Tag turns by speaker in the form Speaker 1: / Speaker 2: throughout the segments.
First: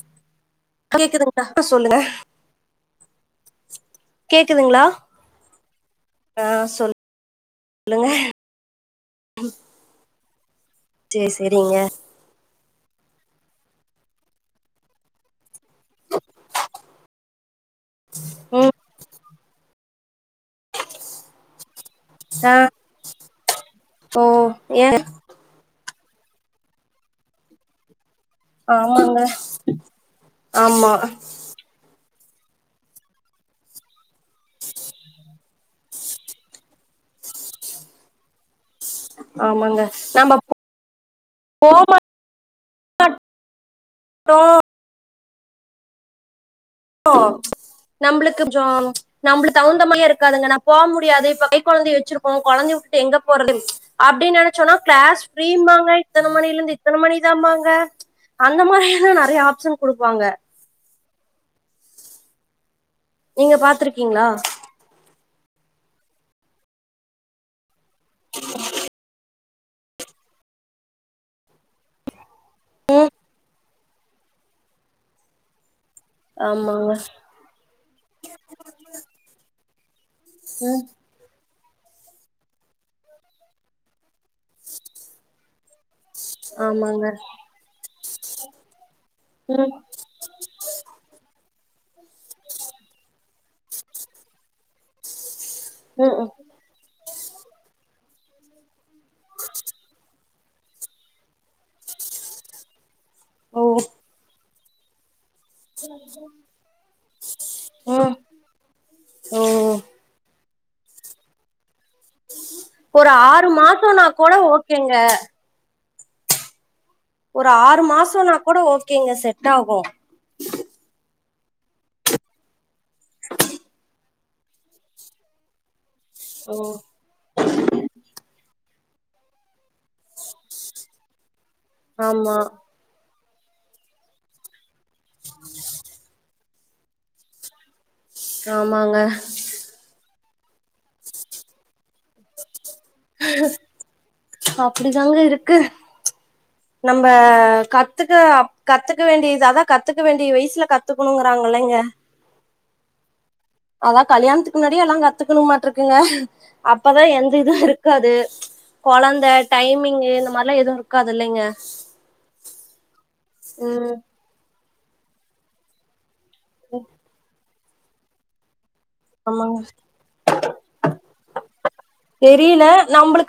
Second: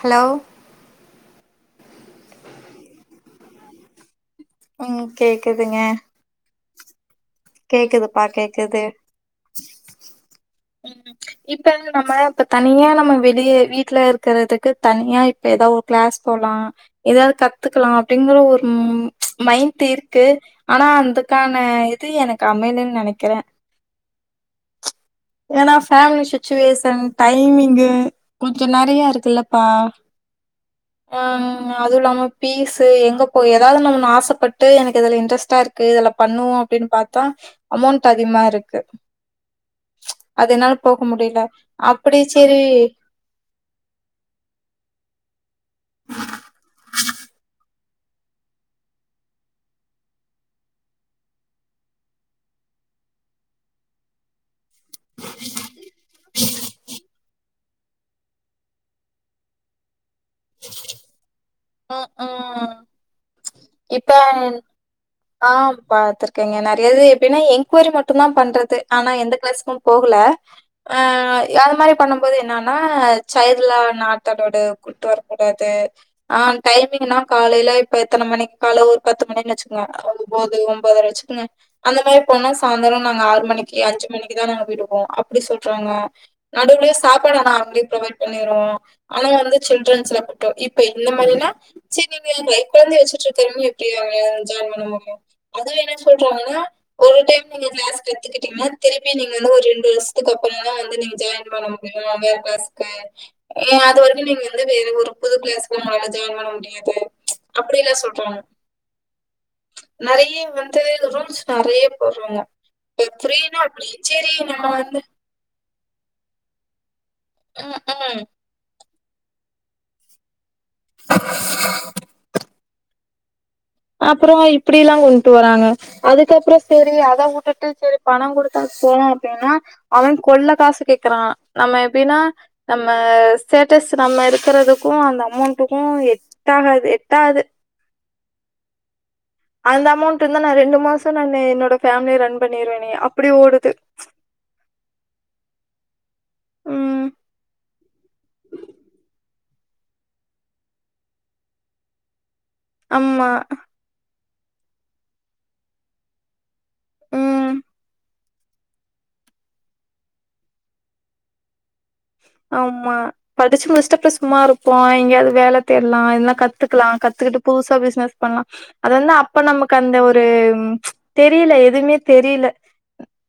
Speaker 1: Hello
Speaker 2: கேக்குதுங்களா மட்டும் சொல்லுங்க கேக்குதுங்களா?
Speaker 1: ம் கேக்குதுங்க
Speaker 2: ஆ சொல்
Speaker 1: கேக்குதுப்பா கேக்குது ம்
Speaker 2: சேரி
Speaker 1: இப்ப
Speaker 2: சேரிங்க
Speaker 1: நம்ம இப்ப தனியா நம்ம வெளிய வீட்ல இருக்கிறதுக்கு தனியா இப்ப ஏதாவது ஒரு கிளாஸ் போலா ஏதாவது கத்துக்கலாம் அப்டிங்குற ஒரு
Speaker 2: ம்
Speaker 1: மைண்ட் இருக்கு ஆனா அதுக்கான இது எனக்கு
Speaker 2: ச
Speaker 1: அமையலன்னு நெனைக்கிறே
Speaker 2: ஓ ஏன்
Speaker 1: ஏன்னா ஃபேமிலி சிட்ச்சுவேஷன் டைமிங்கு கொஞ்சோ நறைய
Speaker 2: ஆமாங்க
Speaker 1: இருக்குல்லப்பா
Speaker 2: ஆமா
Speaker 1: ஆ அதுவும் இல்லாம பீஸ்சு எங்க போய் ஏதாவது நம்ம ஆசப்பட்டு எனக்கு எதுல இன்ட்ரெஸ்டா இருக்கு இதுல பண்ணுவோம் அப்டின்னு பார்த்தா அமௌண்ட் அதிகமா இரு க்கு
Speaker 2: ஆமாங்க நம்ம
Speaker 1: அது என்னால போக முடில அப்டி சேரி
Speaker 2: ஆ அ நம்மளுக்கு ஜாம் நம்பளுக்கு தகுந்தமையே இருக்காதுங்க நான் போ முடியாது இப்ப கை கொழந்தை வச்சிருக்கோம் கொழந்தைய விட்டுட்டு எங்க போறது அப்டின்னு நினைச்சோன்னா கிளாஸ் ஃப்ரீம்பாங்க இத்தன மணில இருந்து இத்தன மணி தாம்பாங்க அந்த மாரியெல்லாம் நறைய ஆப்ஷன் குடுப்பாங்க.
Speaker 1: அ ஆ
Speaker 2: நீங்க
Speaker 1: இப்ப
Speaker 2: பாத்துருக்கீங்களா
Speaker 1: ஆ பாத்துருக்கேங்க நறையது எப்டினா என்கோரி மட்டும் தான் பண்றது ஆனா எந்த கிளாஸுக்கும் போகல அ அது மாரி பண்ணும் போது என்னன்னா சைல்டுலா நாட் அலோடு கூட்டு வர கூடாது ஆ
Speaker 2: ஆமாங்க
Speaker 1: டைமிங்னா காலைல இப்ப எத்தனை மணிக்கு கால ஒரு பத்து மணிக்கு வச்சுக்கோங்க ஒன்போது
Speaker 2: ம்
Speaker 1: ஒன்போத ரை வச்சுக்கங்க அந்த மேரி போனா சாய்ந்தரம் நாங்க ஆறு மணி ஏ அஞ்சு மணிக்கு தான் நாங்க வீட்டுக்கு போவோம் அப்டி சொல்றாங்க நடுவுலயே
Speaker 2: ஆமாங்க
Speaker 1: சாப்பாடு ஆனா அவங்களே ப்ரொவைட் பண்ணிருவோம் ஆனா வந்து
Speaker 2: ம்
Speaker 1: சில்ட்ரன்ஸ்ல க்கு இப்ப இந்த மாரினா சேரி நீங்க கை கொழந்தய வச் தெரிஞ்சி எப்டிங்க ஜாயின் பண்ண முடியும் அதுவும் என்ன
Speaker 2: ம் ம்
Speaker 1: சொல்றாங்கன்னா ஒரு டைம் நீங்க கிளாஸ் கத்துக்கிட்டீங்கன்னா திருப்பி நீங்க வந்து ஒரு ரெண்டு வருஷ த்துக்கு அப்பறோ தான் வந்து நீங்க ஜாயின் பண்ண முடியும் அந்த கிளாஸ்ல
Speaker 2: ஓ
Speaker 1: ஏ அது வரைக்கும் நீங்க வந்து வேற ஒரு புது கிளாஸ் உங்களால ஜாயின் பண்ண முடியாது அப்டி எல்லாம்
Speaker 2: ம்
Speaker 1: சொல்றாங்க
Speaker 2: ம்
Speaker 1: நறைய வந்து இந்த ரூல்ஸ் நறைய போடுறாங்க
Speaker 2: ஒரு ஆறு
Speaker 1: எப்டினா
Speaker 2: மாசோனா
Speaker 1: சேரி
Speaker 2: கூட
Speaker 1: நம்ம
Speaker 2: ஓகேங்க
Speaker 1: வந்து
Speaker 2: ஒரு
Speaker 1: ம்,
Speaker 2: ஆறு
Speaker 1: ம்.
Speaker 2: மாசம்னா கூட ஓகேங்க செட் ஆகும்
Speaker 1: அப்பறோ இப்டி எல்லாம் கொண்ட்டு வராங்க அதுக்கப்புறம் சேரி அத உட்டுட்டு சேரி பணம் கொடுத்தா போனோம் அப்டின்னா அவன் கொள்ள காசு கேக்குறான் நம்ம எப்டின்னா
Speaker 2: ஆமா
Speaker 1: நம்ம ஸ்டேட்டஸ் நம்ம இருக்குறதுக்கு அந்த அமௌண்ட்டுக்கு எட்ட ஆகா எட்டாது
Speaker 2: ஆமாங்க
Speaker 1: அந்த அமௌண்ட் இருந்தா நா ரெண்டு மாசோ நானு என்னோட ஃபேமிலிய ரன் பண்ணிருவேனே அப்டி ஓடுது
Speaker 2: அப்டிதாங்க இருக்கு நம்ப
Speaker 1: ம்
Speaker 2: கத்துக்க கத்துக்க வேண்டியது அதா கத்துக்க வேண்டிய வய்சுல கத்துக்குணுங்றாங்கல்லங்க
Speaker 1: ஆமா
Speaker 2: அதா கல்யாண்த்துக்கு முன்னாடியே எல்லா கத்துக்குணுமாட்ருக்குங்க அப்பதா எந்த
Speaker 1: ம்
Speaker 2: இது இருக்காது கொழந்த டைமிங்கு இந்த மாரிலா எதுவு இருக்காதில்லைங்க
Speaker 1: ஆமா படிச்சு முச்சுட்டு அப்டியே சும்மா இருக்கோ எங்கியாது வேல தேட்லா இல்னா கத்துக்குலா கத்துக்கிட்டு புதுசா பிஸ்னஸ் பண்லா அது வந்து அப்ப
Speaker 2: ஆமாங்க
Speaker 1: நமக்கு அந்த ஒரு தெரில எதுமே தெரில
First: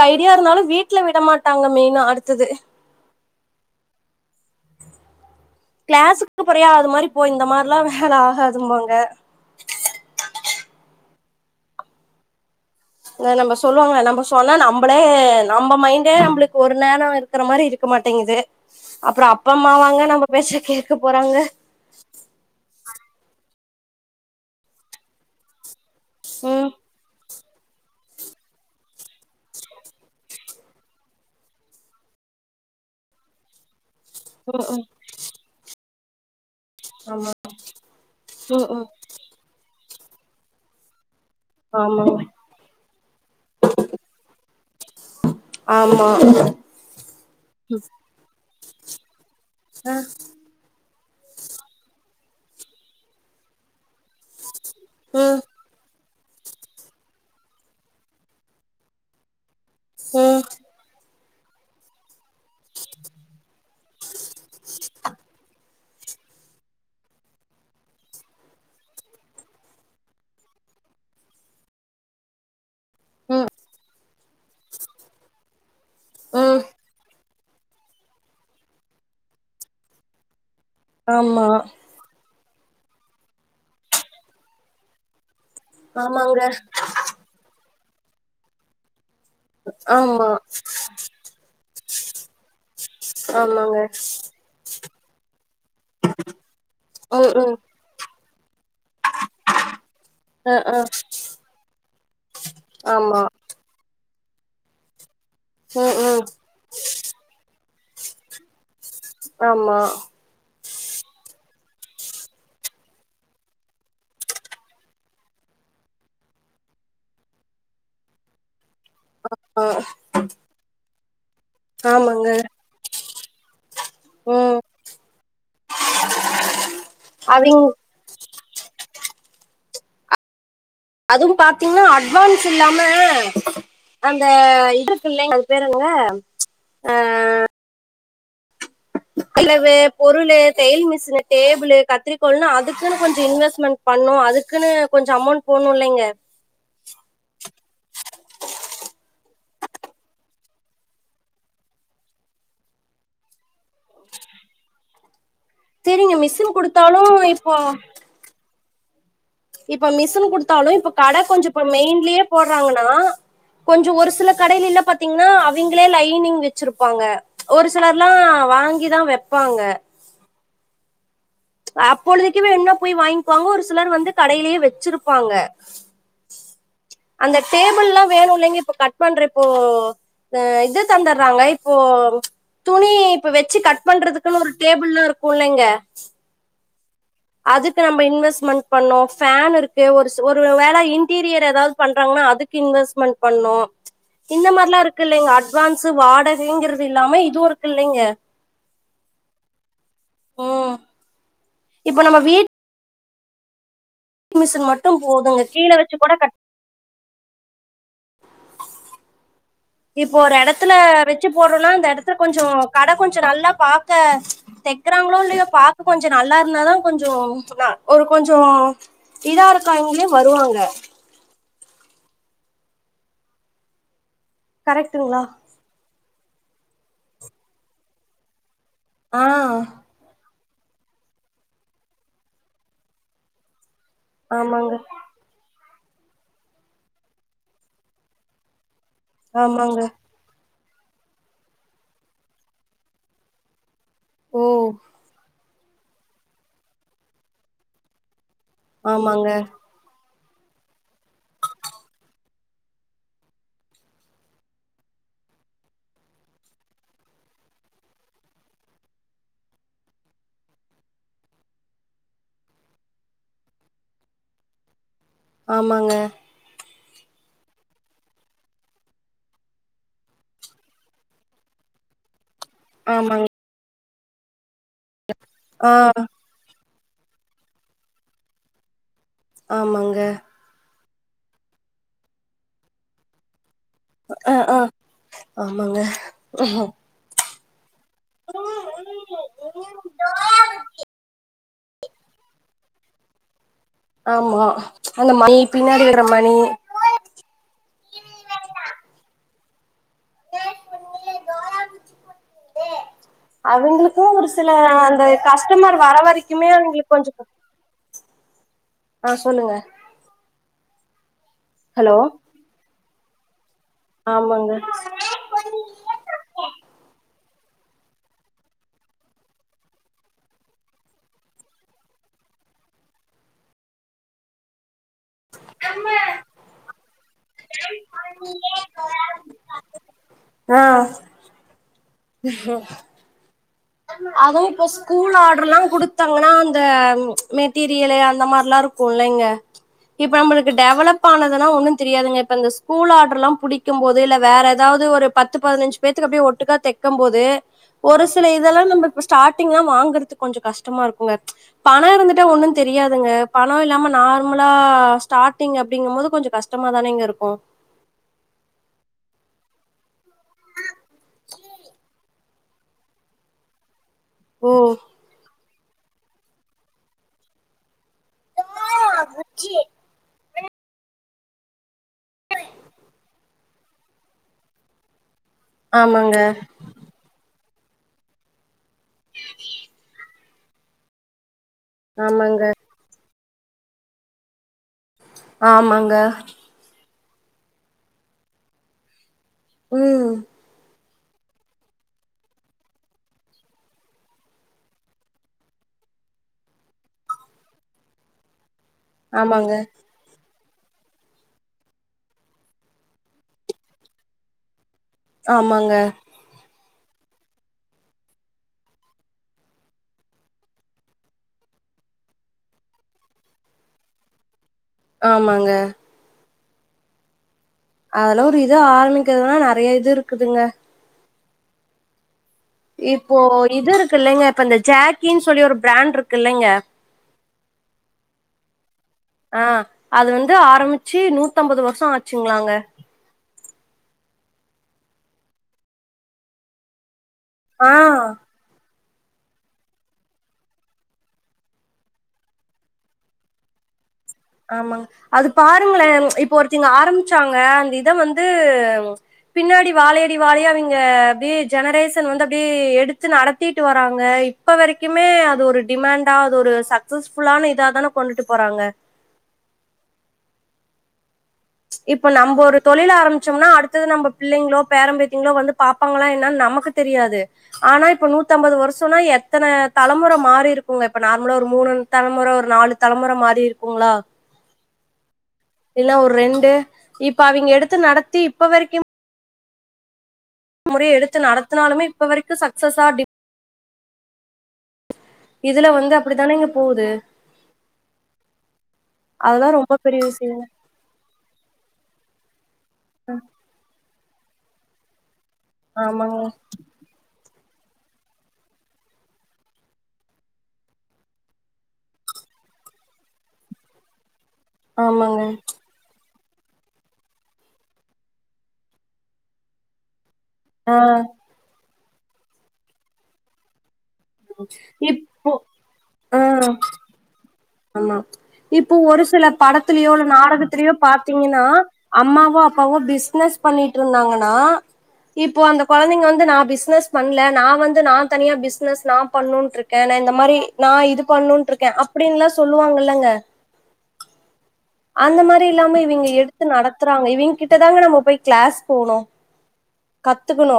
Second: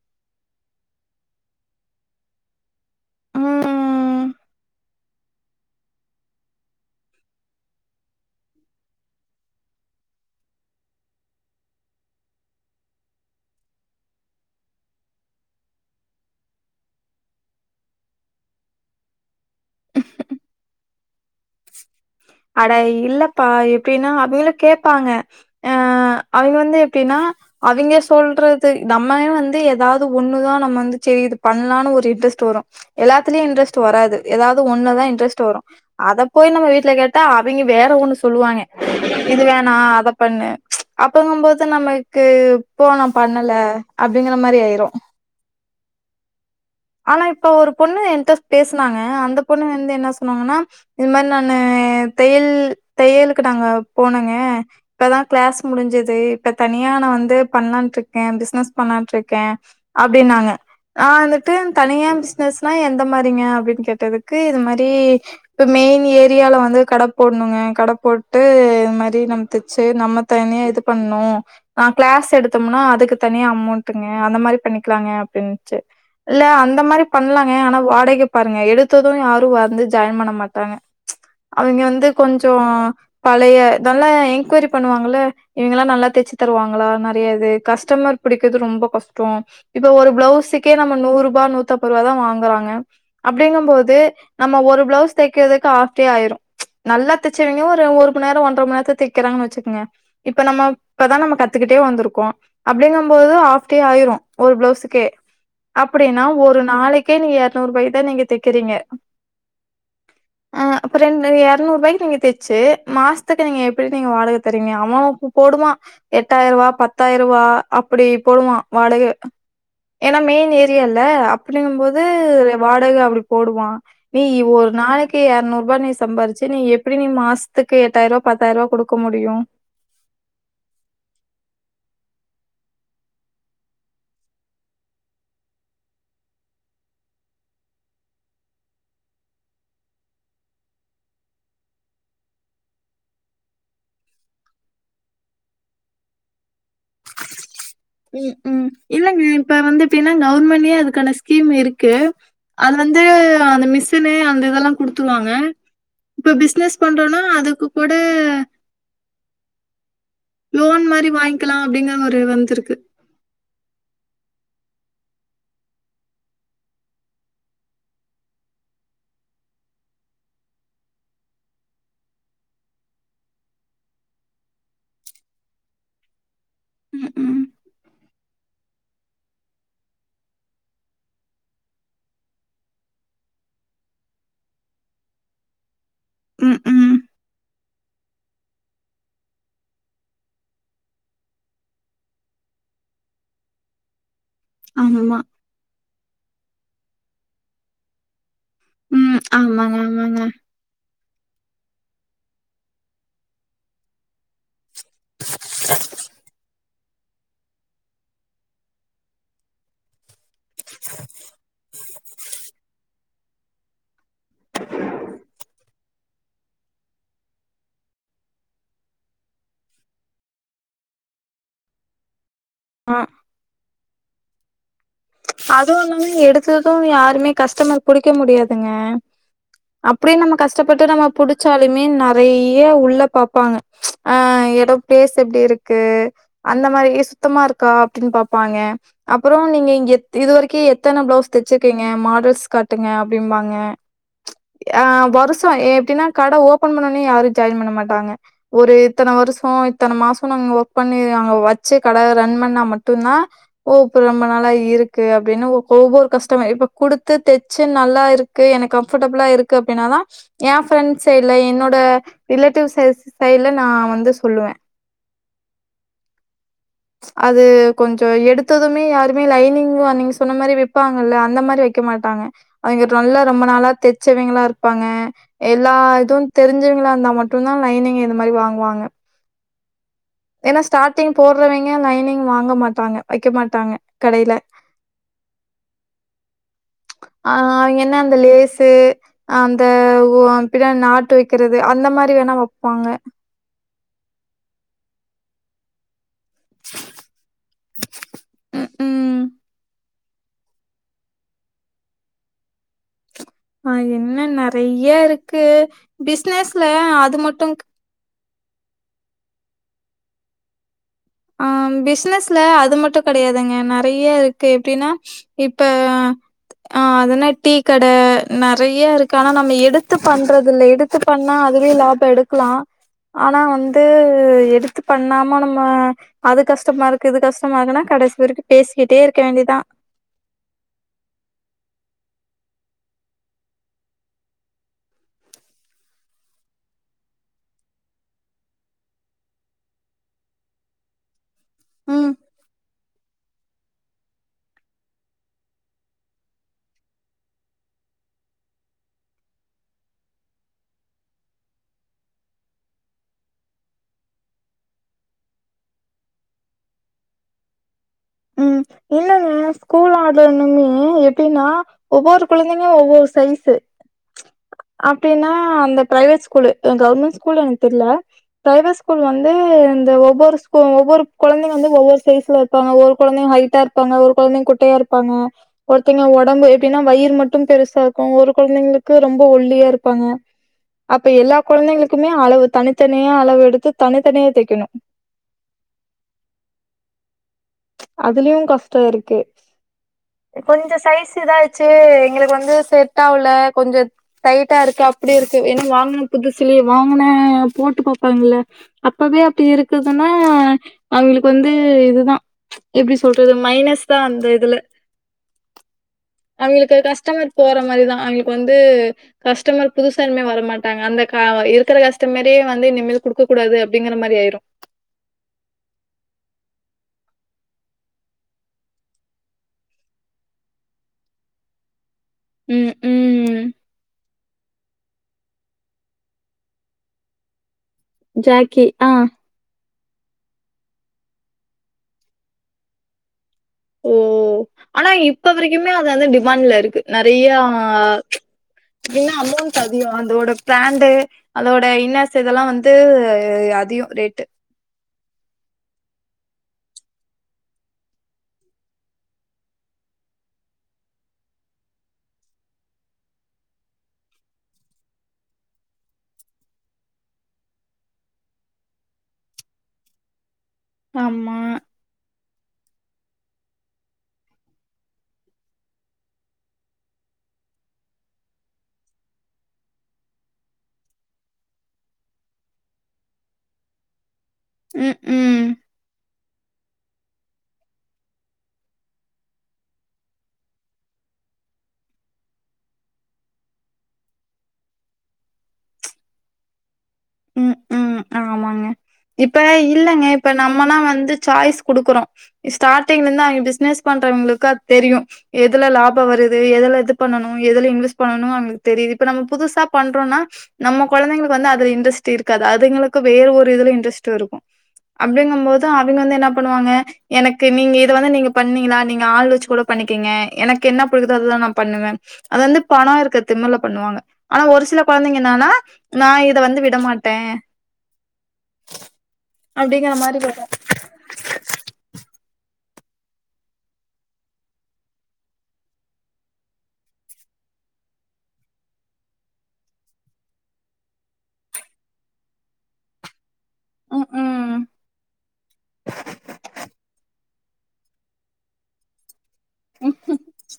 Speaker 2: தைரியோ இருந்தாலு வீட்ல விட மாட்டாங்க மெயினா அடுத்தது
Speaker 1: ம்
Speaker 2: கிளாஸுக்கு போறியா அது மாரி போ இந்த மாரில்லா வேல ஆகாதும்பாங்க ஆ நம்ப சொல்வம்ல நம்ப சொன்னா நம்ளே நம்ப மைண்டே நம்ளுக்கு ஒரு நேரோ இருக் இருக்குற மாரி இருக்க மாட்டேங்குது அப்றோ அப்பா அம்மாவாங்க நம்ம பேச்ச கேக்க போறாங்க
Speaker 1: அட இல்லப்பா எப்டின்னா அப்பில்லா கேப்பாங்க அ அவிங்க
Speaker 2: ம்
Speaker 1: வந்து எப்டின்னா அவிங்க சொல்றது நம்லே வந்து எதாது ஒன்னு தா நம்ம வந்து செரி இது பண்லான்னு ஒரு இன்ட்ரெஸ்ட் வரு எல்லாத்துலயு இன்ட்ரஸ்ட் வராது எதாது
Speaker 2: ம் ம்
Speaker 1: ஒன்ல தா இன்ட்ரஸ்ட் வரு அத போய் நம்ம வீட்ல த்தா
Speaker 2: ஆமா
Speaker 1: அவிங்க வேற ஒன்னு சொல்லுவாய்ங்க
Speaker 2: ம் ம்
Speaker 1: இது வேணா அத பண்ணு அப்பங்கும்போது தா நமக்கு போ நா பண்ணல அப்டிங்கற மாரி ஆயிரு
Speaker 2: ஆமா
Speaker 1: ஆனா இப்ப ஒரு பொண்ணு என்ட்ட பேஸ்னாங்க அந்த பொண்ணு வந்து என்ன சொன்னாங்கனா இது மேரி நானு தையல் தையலுக்கு நாங்க போனங்க
Speaker 2: ம்
Speaker 1: இப்பதா
Speaker 2: ம்
Speaker 1: கிளாஸ் முடிஞ்சிது இப்ப தனியா நா வந்து பண்லான்ருக்கே பிஸ்னஸ் பண்லான்ட்ருக்கே
Speaker 2: ம்
Speaker 1: அப்டின்னாங்க நா வந்துட்டு தனியா பிஸ்னஸ்னா எந்த மாரிங்க அப்டின் கேட்டதுக்கு இது மாரி இப்ப மெயின் ஏரியால வந்து கட போட்ணுங்க கட போட்டு இது மாரி நம்ம தச்சு நம்ம தனியா இது பண்ணு ஆ கிளாஸ் எடுத்தம்னா அதுக்கு
Speaker 2: ம்
Speaker 1: தனியா அமௌண்ட்டுங்க அந்த மாரி பண்ணிக்லாங்க அப்டின்ச்சு இல்ல
Speaker 2: ஆமா
Speaker 1: அந்த மாரி பண்லாங்க ஆனா வாடகை பாருங்க எடுத்தது யாரு வந்து ஜாயின் பண்ண மாட்டாங்க
Speaker 2: ஆமாங்க
Speaker 1: அவிங்க வந்து கொஞ்சோ பழைய நல்லா என்குயரி பண்ணுவாங்கல இவங்கலா நல்லா தைச்சு
Speaker 2: ஆமா
Speaker 1: தருவாங்களா நறைய இது கஸ்டமர் புடிக்கர்து ரொம்ப கஷ் டோ இப்போ ஒரு பிளவ்ஸுக்கே நம்ம நூறுபா நூத்தம்பருபா தா வாங்குறாங்க அப்டிங்கம்போது நம்ம ஒரு பிளவுஸ் தைக்கிறதுக்கு ஆஃப் டே ஆயிரு நல்லா
Speaker 2: ஆமாங்க ம் ம்
Speaker 1: தைச்சவங்க ஒரு மண் நேரோ ஒன்ற மண் நேரத்துல தைக்கிறாங்க வச்சுக்குங்க இப்ப
Speaker 2: அ
Speaker 1: நம்ம
Speaker 2: அ
Speaker 1: இப்பதா நம்ம கத்துக்கிட்டே வந்துருக்கோ
Speaker 2: ஆமா
Speaker 1: அப்டிங்கம்போது தா ஆஃப் டே ஆயிரு ஒரு பிளவுஸ்க்கே
Speaker 2: ம் ம்
Speaker 1: அப்படின்னா ஒரு நாளைக்கே நீங்க எரநூற்பாய்க்கு தா நீங்க தைக்குறீங்க
Speaker 2: ஆமா
Speaker 1: ஆ அப்பறன் நீங்க எரநூற்வாய்க்கு நீங்க தேச்சு மாசத்துக்கு நீங்க எப்டி நீங்க வாடக தருவிங்க [unintelligible] எட்டாய்ருவா பத்தாய்ருவா அப்டி போடுவான் வாடகே
Speaker 2: ஆமா
Speaker 1: ஏன்னா மெயின் ஏரியால அப்டிங்கபோது
Speaker 2: ஆமாங்க
Speaker 1: வாடக அப்டி போடுவா நீ்
Speaker 2: ம்
Speaker 1: ஒரு நாளைக்கு இரனூறுபா நீ சம்பாரிச்சு நீ எப்டி நீ
Speaker 2: அவிங்
Speaker 1: மாசத்துக்கு எட்டாயிருபா பத்தாயிருபா குடுக்க முடியு
Speaker 2: அதுவு பாத்தீங்கனா அட்வான்ஸ் இல்லாம அந்த இன்ட்ரஸ்ட் இல்ல அது பேர் என்னங்க ஆ அஹ கிளவு பொருளு தயில் மிஷின் டேபிள் கத்திரிக்கோள்னு அதுக்குன் கொஞ்சோ இன்வெஸ்ட்மெண்ட் பண்ணு அதுக்குன் கொஞ்சோ அமௌண்ட் போட்ணுல்லைங்க
Speaker 1: ம் ம் இல்லங்க இப்ப வந்து எப்டின்னா கவர்மெண்ட்லயே அதுக்கான ஸ்கீம் இருக்கு அது வந்து அந்த மிசினு அந்த இதெல்லா குடுத்துருவாங்க
Speaker 2: சரிங்க
Speaker 1: இப்ப
Speaker 2: மிஷின்
Speaker 1: பிசினஸ்
Speaker 2: குடுத்தாலு
Speaker 1: பண்றோனா
Speaker 2: இப்போ
Speaker 1: அதுக்கு கூட
Speaker 2: இப்ப மிஷின் குடுத்தாலு
Speaker 1: லோன்
Speaker 2: இப்ப
Speaker 1: மாரி
Speaker 2: கடை கொஞ்சோ
Speaker 1: வாங்கிக்கலாம்
Speaker 2: இப்ப
Speaker 1: அப்படிங்கிற ஒரு
Speaker 2: மெயின்லயே
Speaker 1: வந்திருக்கு.
Speaker 2: போடுறாங்கனா கொஞ்சோ ஒரு சில கடைலல்ல பாத்தீங்கனா அவிங்களே லைனிங் வச்சிருப்பாங்க ஒரு சிலர்லா வாங்கிதா வப்பாங்க அப்பொழுதைக்குவேன்னா போய் வாங்கிக்குவாங்க ஒரு சிலர் வந்து கடைலயே வச்சிருப்பாங்க
Speaker 1: ம்,
Speaker 2: அந்த
Speaker 1: ம்.
Speaker 2: டேபிள்ல்லா வேணுல்லைங்க இப்போ கட் பண்றப்போ இது தந்துறாங்க இப்போ துணி இப்ப வச்சு கட் பண்றதுக்குன் ஒரு டேபிள்னு இருக்குல்லங்க
Speaker 1: ம் ம்
Speaker 2: அதுக்கு நம்ம இன்வெஸ்ட்மெண்ட் பண்ணு ஃபேன் இருக்கு ஒரு ஒரு வேலை இன்டீரியர் எதாவது பண்றாங்கன்னா அதுக் கு இன்வெஸ்ட்மெண்ட் பண்ணு இந்த மாரில்லா
Speaker 1: ஆமா.
Speaker 2: இருக்குல்லங்க அட்வான்ஸ் வாடகைங்கிறது இல்லாம இதுவு இருக்குல்லங்க
Speaker 1: ம் ஆமாங்க ஆமாங்க
Speaker 2: ஓ இப்போ நம்ம வீட் மிஷின் மட்டு போது கீழ வச்சு கூட கட் இப்போ ஒரு இடத்துல வச்சு போடுறோனா அந்த இடத்துல கொஞ்சோ கடை கொஞ்சோ நல்லா பாக்க தைக்குறாங்களோ இல்லயோ பாக்க கொஞ்சோ நல்லா இருந்தாதா கொஞ்சோ ஒரு கொஞ்சோ இதா இருக்காங்களே வருவாங்க
Speaker 1: ஆ
Speaker 2: கரெக்டுங்ளா
Speaker 1: அதுவு இல்லாம எடுத்தது யாருமே கஸ்டமர் புடிக்க முடியாதுங்க
Speaker 2: ஆ
Speaker 1: அப்டியே நம்ம கஷ்டப்பட்டு நம்ம புடிச்சாலுமே நெறைய உள்ள பாப்பாங்க ஆ எடோ
Speaker 2: ஆமாங்க
Speaker 1: பிளேஸ் எப்டி இருக் இருக்கு அந்த மாரி சுத்தமா இருக்கா அப்டின் பாப்பாங்க அப்பற நீங்க
Speaker 2: ஆமாங்க
Speaker 1: இங்க இது வரைக்கு எத்தன பிளவுஸ் தச்சிருக்கீங்க மாடல்ஸ் காட்டுங்க அப்டிம்பாங்க
Speaker 2: ஓ
Speaker 1: அ வருஷ எப்டின்னா கடை ஓப்பன் பண்ணோனே யாரு ஜாயின் பண்ண மாட்டாங்க ஒரு இத்தன
Speaker 2: ஆமாங்க
Speaker 1: வருஷ இத்தன மாச நாங்க ஒர்க் பண்ணி அங்க வச்சு கடை ரன் பண்ணா மட்டுதா ஓ அப்ப ரொம்ப நாளா இருக் கு அப்டின்னு ஒவ்வொரு கஷ்டமர் இப்ப குடுத்து தச்சு நல்லா இருக்கு எனக்கு கம்ஃபர்டபிளா இருக்கு அப்டின்னாதா என் ஃப்ரெண்ட்ஸ் சைட்ல என்னோட ரிலேட்டிவ் ச சைட்ல நா வந்து சொல்லுவ
Speaker 2: ஆமாங்க
Speaker 1: அது கொஞ்சோ எடுத்ததுமே யாருமே லைனிங் நீங்க சொன்ன மாரி வப்பாங்கல்ல அந்த மாரி வக்க மாட்டாங்க அவ்ங்க நல்லா
Speaker 2: ஆமாங்க
Speaker 1: ரொம்ப நாளா தச்சவங்களா இரு ப்பாங்க
Speaker 2: ஆ
Speaker 1: எல்லா இதுவு தெரிஞ்சவங்களா இருந்தா மட்டம்தா லைனிங்க இந்த மாரி வாங்குவாங்க
Speaker 2: ஆமாங்க
Speaker 1: ஏன்னா ஸ்டார்ட்டிங் போடுறவங்க லைனிங் வாங்க மாட்டாங்க வைக்க மாட்டாங்க கடையில.
Speaker 2: ஆ ஆ ஆமாங்க
Speaker 1: அ அவங்க என்ன அந்த லேசு அந்த ஒ பின்ன நாட்டு வைக் கிறது அந்த மாரி வேணா வைப்பாங்க
Speaker 2: ஆமா அந்த மணி பின்னாடி கட்டுற மணி
Speaker 1: ம் ம் ஆ
Speaker 2: அவங்களுக்கு
Speaker 1: என்ன
Speaker 2: ஒரு சில
Speaker 1: நெறைய
Speaker 2: அந்த
Speaker 1: இருக்கு.
Speaker 2: கஸ்டமர் வர வரைக்குமே
Speaker 1: பிசினஸ்ல
Speaker 2: அவங்களுக்கு கொஞ்சோ
Speaker 1: அது மட்டும்
Speaker 2: ஆ சொல்லுங்க
Speaker 1: ஆ
Speaker 2: ஹலோ
Speaker 1: பிசினஸ்ல அது மட்டும் கெடையாதுங்க நெறையா இருக்கு
Speaker 2: ஆமாங்க
Speaker 1: எப்டின்னா இப்ப ஆ அதனா டீ கடை நெறையா இருக்கு ஆனா நம்ம எடுத்து பண்றது இல எடு த்து பண்ணா அதுவே லாப எடுக்கலா ஆனா வந்து எடுத் பண்ணாமோ நம்ம அது கஷ்டமா இருக்கு இது கஷ் டமானதுனா கடைசி வரைக்கு பேசிக்கிட்டே இருக்க வேண்டியதா
Speaker 2: ஆ அவுங்க இப்போ ஸ்கூல் ஆர்டர் எல்லா குடுத்தாங்கன்னா அந்த ச்சு மெட்டீரியல அந்த மாதிரல்லா இருக்கு புள்ளைங்க இப்ப நம்மளுக்கு டெவலப் ஆனதுனா ஒன்னு
Speaker 1: ம்
Speaker 2: தெரியாதுங்க இப்ப இந்த ஸ்கூல் ஆர்டல்லா புடிக் க்கும் போது இல்ல வேற ஏதாவது ஒரு பத்து பதினஞ்சு பேத்துக்கு அப்டியே ஒட்டுக்கா தைக்கும் போது ஒரு சில இதெல்லா நம்ம இப்ப ஸ்டார்டிங் லா வாங்குறது கொஞ்சோ கஷ்டமா இருங்க ச்சு பணம் இருந்துட்டா ஒன்னு தெரியாதுங்க பணம் இல்லாம நார்மலா ஸ்டார்டிங் அப்டிங்கு போது கொஞ்சோ கஷ் கஷ்டமா தானேங்க இருக்கு
Speaker 1: ம் இல்லாம்மா ஸ்கூல் ஆர்டருமே எப்டின்னா ஒவ்வொரு கொழந்தைங்கைலும் ஒவ்வொரு சைஸு ச்சு
Speaker 2: ஓ
Speaker 1: அப்டின்னா அந்த பிரைவேட் ஸ்கூல்லு கவர்மெண்ட் ஸ்கூல்லு எனக்கு தெரியில பிரைவேட் ஸ்கூல் வந்து இந்த ஒவ்வொரு ஸ்கூல் ஒவ்வொரு கொழந்தைங்க வந்து ஒவ்வொரு சைஸ்ல இருப்பாங்க ஒரு கொழந்தைங்க ஹைட்டா இருப்பாங்க ஒரு கொழந்தைங்க குட்டையா இருப்பங்க ஒருத்தங்க
Speaker 2: ஆமாங்க
Speaker 1: ஒடம்பு பின்ன வயிறு மட்டும் பெருசா இருக்கு ஒரு கொழந்தைங்களுக்கு ரொம்ப ஒல்லியா இருப்பாங்க அப்ப எல்லா கொழந்தைங்களுக்குமே
Speaker 2: ஆமாங்க
Speaker 1: அளவு தனித்தனியே அளவு எடுத்து தனித்தனியே தைக்கணு
Speaker 2: ஆமாங்க
Speaker 1: அதுலயு கஷ்டம் இருக்கு
Speaker 2: ம்
Speaker 1: கொஞ்சோ இது ஆயிடு ச்சு எங்களுக்கு வந்து செட்டவள கொஞ்சோ டைட்டா இருக்கு அப்டி இருக்கு ஏன்னா வாங்கின புதுசுலியே வாங்கன போட்டு பாப்பாங்கள அப்பவே அப்டி
Speaker 2: ஆமாங்க
Speaker 1: இருக்குதுன்னா அவங்களுக்கு வந்து இதுதா எப்டி சொல்றது மைனஸ் தா அந்த இதுல
Speaker 2: ஆமாங்க
Speaker 1: அவங்ளுக்கு கஸ்டமர் போற மாரிதா அவங்ளுக்கு வந்து கஸ்டமர் புதுசா இனிமே வரமாட்டாங்க அந்த க இருக்கிற கஸ்டமரே வந்து இனிமேல் குடுக்க கூடாது அப்டிங்கிற மாதிரி ஆயிரு
Speaker 2: ஆமாங்க அதெல்லா ஒரு இத ஆரம்பிக்கிறதுன்னா நெறையா இது இருக்குதுங்க
Speaker 1: ம் ம்
Speaker 2: இப்போ இது இருக்கு இல்லைங்க இப்ப இந்த ஜாக்கின்னு சொல்லி ஒரு பிராண்ட் இருக்கு இல்லைங்க
Speaker 1: ஜாக்கி ஆ
Speaker 2: ஆ அது வந்து ஆரம்பிச்சு நூத்தம்பது வருஷோ ஆச்சுங்களாங்க
Speaker 1: ஓ ஆனா இப்ப வரைக்குமே அது வந்து டிமாண்ட்ல இருக்கு நெறையா
Speaker 2: ஆ
Speaker 1: என்னா அமௌண்ட்டு அதிகோ அதோட பிராண்டு அதோட இன்னர்சு இதெல்லா வந்து அதிகோ ரேட்டு
Speaker 2: ஆமாங்க அது பாருங்களே இப்ப ஒரித்தங்க ஆரம்பிச்சாங்க அந்த இத வந்து பின்னாடி வாழையடி வாழையா இவைங்க அப்டே ஜெனரேஷன் வந்து அப்டே எடுத்து நடத்திட்டு வராங்க இப்ப வரைக்குமே அது ஒரு டிமாண்டா அது ஒரு சக்சஸ்ஃபுல்லான இதாதான கொண்டுட்டு போறாங்க
Speaker 1: ஆமா
Speaker 2: இப்ப நம்ப ஒரு தொழில் ஆரமிச்சோம்னா அடுத்தது நம்ப பிள்ளைங்ளோ பேரம்பேத்திங்ளோ வந்து பாப்பாங்களா என்னா நமக்கு தெரியாது ஆனா இப்ப நூத்தம்பது வருஷோன்னா எத்தன தலமொற மாறி இருக்குங்க இப்ப நார்மலா ஒரு மூணு தலமொற ஒரு நாலு தலமொற மாறி இருக்குங்களா
Speaker 1: ம் ம்
Speaker 2: இல்ல ஒரு ரெண்டு இப்ப அவைங்க எடுத்து நடத்தி இப்ப வரைக்கு முறைய எடுத்து நடத்துனாலுமே இப்ப வரைக்கு சக்சஸ்ஸா அப்டி இதுல வந்து அப்படித்தானேங்க போது
Speaker 1: ம் ம் ஆமாங்க இப்ப
Speaker 2: அதெல்லாம் ரொம்ப பெரிய
Speaker 1: இல்லங்க இப்ப
Speaker 2: விஷயம்
Speaker 1: நம்மல்லா வந்து சாய்ஸ் குடுக்குறோ ஸ்டார்ட்டிங்ல இருந்து அவிய்ங்க பிசினஸ் பண்றவங்களுக்கு அது தெரியு எதுல லாபோ
Speaker 2: ஆமாங்க
Speaker 1: வருது எதுல எது பண்ணனு எதுல இன்வெஸ் பண்ணணு அவுங்களுக்கு தெரிது இப்ப நம்ம புதுசா பண்றோன்னா நம்ம கொழந்தைகளுக்கு வந்து அதுல இன்ட்ரெஸ்ட் டு இருக்காது அதுங்களுக்கு வேற ஒரு இதுல இன்ட்ரெஸ்ட்டு இருக்கு
Speaker 2: ஆமாங்க
Speaker 1: அப்டின்கபோது அவிங்க வந்து என்ன பண்ணுவாங்க எனக்கு நீங்க இத வந்து நீங்க பண்ணீங்களா நீங்க ஆள் வச்சு கூட பண்ணிக்கிங்க எனக்கு என்ன
Speaker 2: ஆஹ்
Speaker 1: பிடிக்குதோ அதுதா நா பண்ணுவ அது வந்து பணோ இருக்க திமிர்ல பண்ணுவாங்க ஆனா ஒரு சில கொழந்தைங்க
Speaker 2: இப்போ
Speaker 1: என்னானா நா இத
Speaker 2: ஆஹ்
Speaker 1: வந்து விடமாட்டே
Speaker 2: ஆமா இப்போ ஒரு சில படத்லயோ
Speaker 1: அப்டிங்கிற
Speaker 2: இல்ல
Speaker 1: மாரி வரு
Speaker 2: நாடகத்திலயோ பா த்திங்கன்னா அம்மாவு அப்பாவு பிஸ்னஸ் பண்ணிட்ருந்தாங்கனா இப்போ அந்த கொழந்தைங்க வந்து நா பிஸ்னஸ் பண்ல நா வந்து நா தனியா பிஸ்னஸ் நா பண்ணுறு என்ன இந்த மாரி நா இது பண்ணுன்றுக்கே அப்டின்லா சொல்லுவாங்கல்லங்க
Speaker 1: ம் ம்
Speaker 2: அந்த மாரி இல்லாம இவைங்க எடுத்து நடத்துறாங்க இவங்க கிட் ட தாங்க நம்ம போய் கிளாஸ் போணு
Speaker 1: ம்
Speaker 2: கத்துக்ணு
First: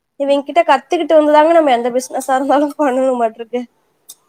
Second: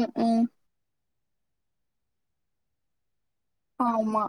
Speaker 1: ம் ம்
Speaker 2: இவைன்கிட்ட கத்துக்கிட் ட வந்துதாங்க நம்ம எந்த பிஸ்னஸா இருந்தாலு பண்ணனுமாற்றுக்கு
Speaker 1: ஆமா